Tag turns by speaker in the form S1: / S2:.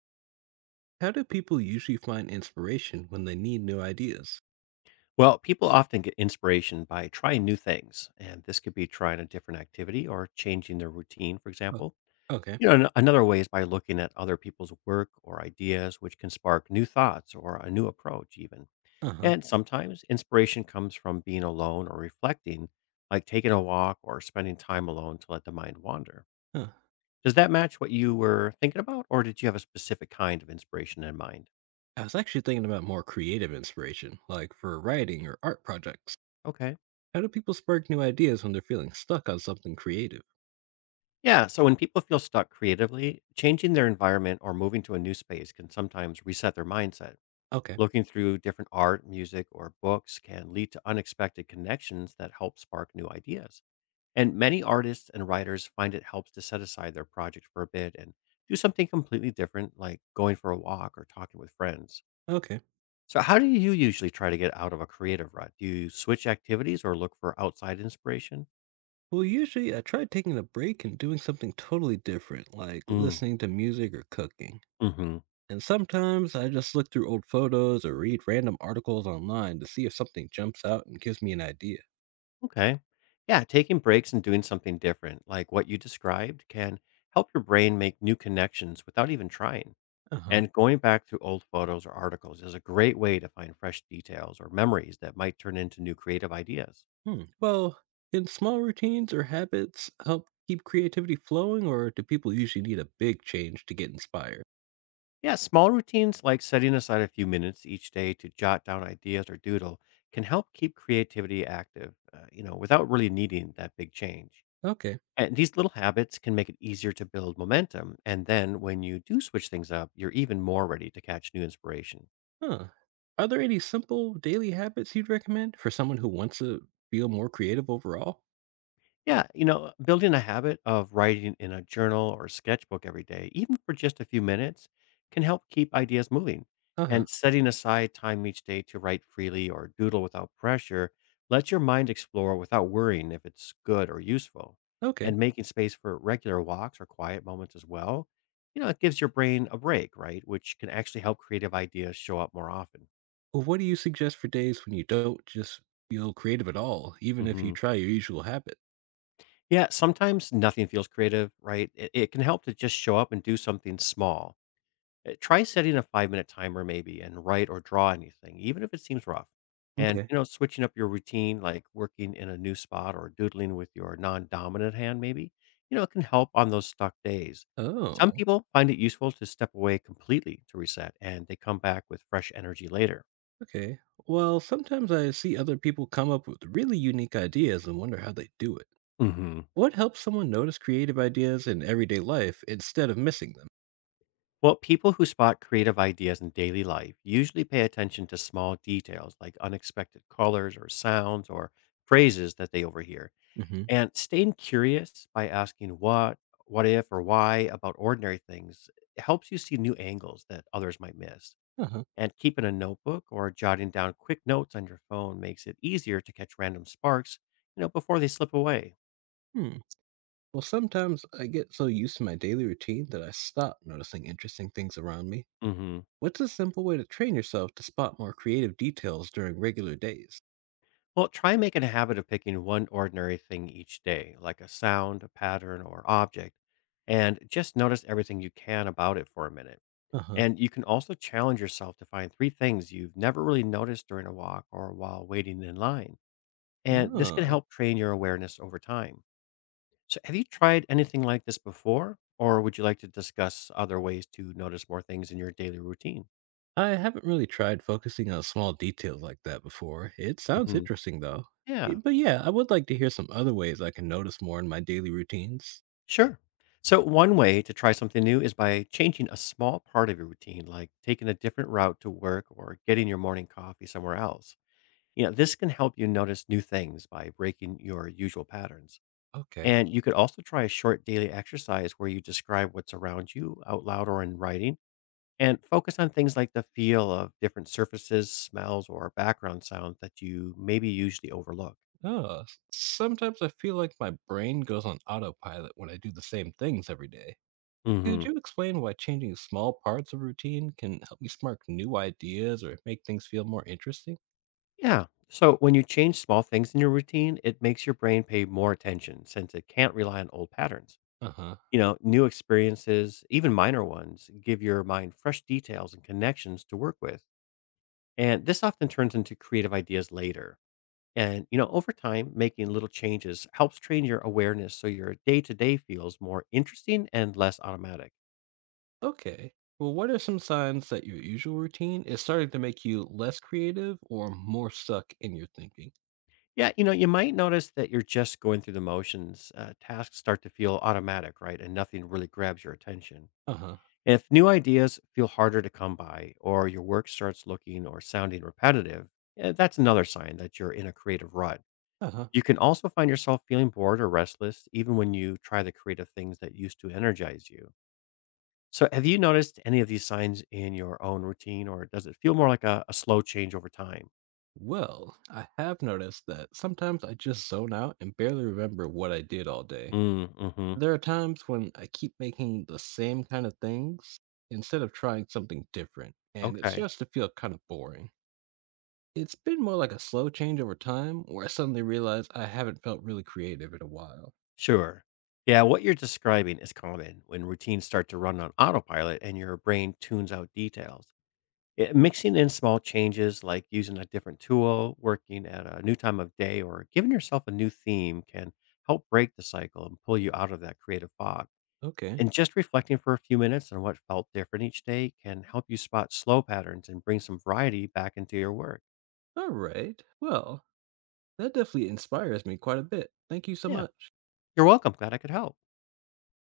S1: How do people usually find inspiration when they need new ideas?
S2: Well, people often get inspiration by trying new things, and this could be trying a different activity or changing their routine, for
S1: Oh,
S2: example.
S1: okay.
S2: You know, another way is by looking at other people's work or ideas, which can spark new thoughts or a new approach, even.
S1: Uh huh.
S2: And sometimes inspiration comes from being alone or reflecting, like taking a walk or spending time alone to let the mind wander.
S1: Huh.
S2: Does that match what you were thinking about, or did you have a specific kind of inspiration in mind?
S1: I was actually thinking about more creative inspiration, like for writing or art projects.
S2: Okay.
S1: How do people spark new ideas when they're feeling stuck on something creative?
S2: Yeah. So when people feel stuck creatively, changing their environment or moving to a new space can sometimes reset their mindset.
S1: Okay.
S2: Looking through different art, music, or books can lead to unexpected connections that help spark new ideas. And many artists and writers find it helps to set aside their project for a bit and do something completely different, like going for a walk or talking with friends.
S1: Okay.
S2: So, how do you usually try to get out of a creative rut? Do you switch activities or look for outside inspiration?
S1: Well, usually I try taking a break and doing something totally different, like
S2: Mm,
S1: listening to music or cooking.
S2: mhm.
S1: And sometimes I just look through old photos or read random articles online to see if something jumps out and gives me an idea.
S2: Okay. Yeah, taking breaks and doing something different, like what you described, can help your brain make new connections without even trying.
S1: Uh huh.
S2: And going back through old photos or articles is a great way to find fresh details or memories that might turn into new creative ideas.
S1: Hmm. Well, can small routines or habits help keep creativity flowing, or do people usually need a big change to get inspired?
S2: Yeah, small routines like setting aside a few minutes each day to jot down ideas or doodle can help keep creativity active, without really needing that big change.
S1: Okay.
S2: And these little habits can make it easier to build momentum. And then when you do switch things up, you're even more ready to catch new inspiration.
S1: Huh. Are there any simple daily habits you'd recommend for someone who wants to feel more creative overall?
S2: Yeah, you know, building a habit of writing in a journal or sketchbook every day, even for just a few minutes, can help keep ideas moving.
S1: Uh huh.
S2: And setting aside time each day to write freely or doodle without pressure lets your mind explore without worrying if it's good or useful.
S1: Okay.
S2: And making space for regular walks or quiet moments as well, you know, it gives your brain a break, right? Which can actually help creative ideas show up more often.
S1: Well, what do you suggest for days when you don't just feel creative at all, even if you
S2: Hmm.
S1: try your usual habit?
S2: Yeah, sometimes nothing feels creative, right? It can help to just show up and do something small. Try setting a 5-minute timer maybe and write or draw anything, even if it seems rough. And,
S1: Okay.
S2: you know, switching up your routine, like working in a new spot or doodling with your non-dominant hand maybe, it can help on those stuck days. Some
S1: Oh,
S2: people find it useful to step away completely to reset, and they come back with fresh energy later.
S1: okay. Well, sometimes I see other people come up with really unique ideas and wonder how they do it.
S2: Mhm.
S1: What helps someone notice creative ideas in everyday life instead of missing them?
S2: Well, people who spot creative ideas in daily life usually pay attention to small details like unexpected colors or sounds or phrases that they overhear.
S1: Hmm.
S2: And staying curious by asking what if, or why about ordinary things helps you see new angles that others might miss.
S1: Uh-huh.
S2: And keeping a notebook or jotting down quick notes on your phone makes it easier to catch random sparks, before they slip away.
S1: Hmm. Well, sometimes I get so used to my daily routine that I stop noticing interesting things around me.
S2: Hmm.
S1: What's a simple way to train yourself to spot more creative details during regular days?
S2: Well, try making a habit of picking one ordinary thing each day, like a sound, a pattern, or object, and just notice everything you can about it for a minute.
S1: Uh-huh.
S2: And you can also challenge yourself to find three things you've never really noticed during a walk or while waiting in line. And this can
S1: Oh.
S2: help train your awareness over time. So, have you tried anything like this before? Or would you like to discuss other ways to notice more things in your daily routine?
S1: I haven't really tried focusing on small details like that before. It sounds
S2: Hmm.
S1: interesting though.
S2: Yeah,
S1: But yeah, I would like to hear some other ways I can notice more in my daily routines.
S2: sure. So, one way to try something new is by changing a small part of your routine, like taking a different route to work or getting your morning coffee somewhere else. You know, this can help you notice new things by breaking your usual patterns.
S1: Okay.
S2: And you could also try a short daily exercise where you describe what's around you out loud or in writing and focus on things like the feel of different surfaces, smells, or background sounds that you maybe usually overlook.
S1: Oh, sometimes I feel like my brain goes on autopilot when I do the same things every day.
S2: Hmm.
S1: Could you explain why changing small parts of routine can help me spark new ideas or make things feel more interesting?
S2: Yeah. So when you change small things in your routine, it makes your brain pay more attention since it can't rely on old patterns.
S1: Uh huh.
S2: You know, new experiences, even minor ones, give your mind fresh details and connections to work with. And this often turns into creative ideas later. And, you know, over time, making little changes helps train your awareness so your day to day feels more interesting and less automatic.
S1: Okay. Well, what are some signs that your usual routine is starting to make you less creative or more stuck in your thinking?
S2: Yeah, you know, you might notice that you're just going through the motions. Tasks start to feel automatic, right? And nothing really grabs your attention.
S1: Uh huh.
S2: And if new ideas feel harder to come by or your work starts looking or sounding repetitive, that's another sign that you're in a creative rut.
S1: Uh huh.
S2: You can also find yourself feeling bored or restless, even when you try the creative things that used to energize you. So, have you noticed any of these signs in your own routine, or does it feel more like a slow change over time?
S1: Well, I have noticed that sometimes I just zone out and barely remember what I did all day.
S2: Mm, mm-hmm.
S1: There are times when I keep making the same kind of things instead of trying something different, and it
S2: Okay,
S1: starts to feel kind of boring. It's been more like a slow change over time where I suddenly realize I haven't felt really creative in a while.
S2: sure. Yeah, what you're describing is common when routines start to run on autopilot and your brain tunes out details. Mixing in small changes like using a different tool, working at a new time of day, or giving yourself a new theme can help break the cycle and pull you out of that creative fog.
S1: Okay.
S2: And just reflecting for a few minutes on what felt different each day can help you spot slow patterns and bring some variety back into your work.
S1: All right. Well, that definitely inspires me quite a bit. Thank you so
S2: Yeah,
S1: much.
S2: you're welcome. Glad I could help.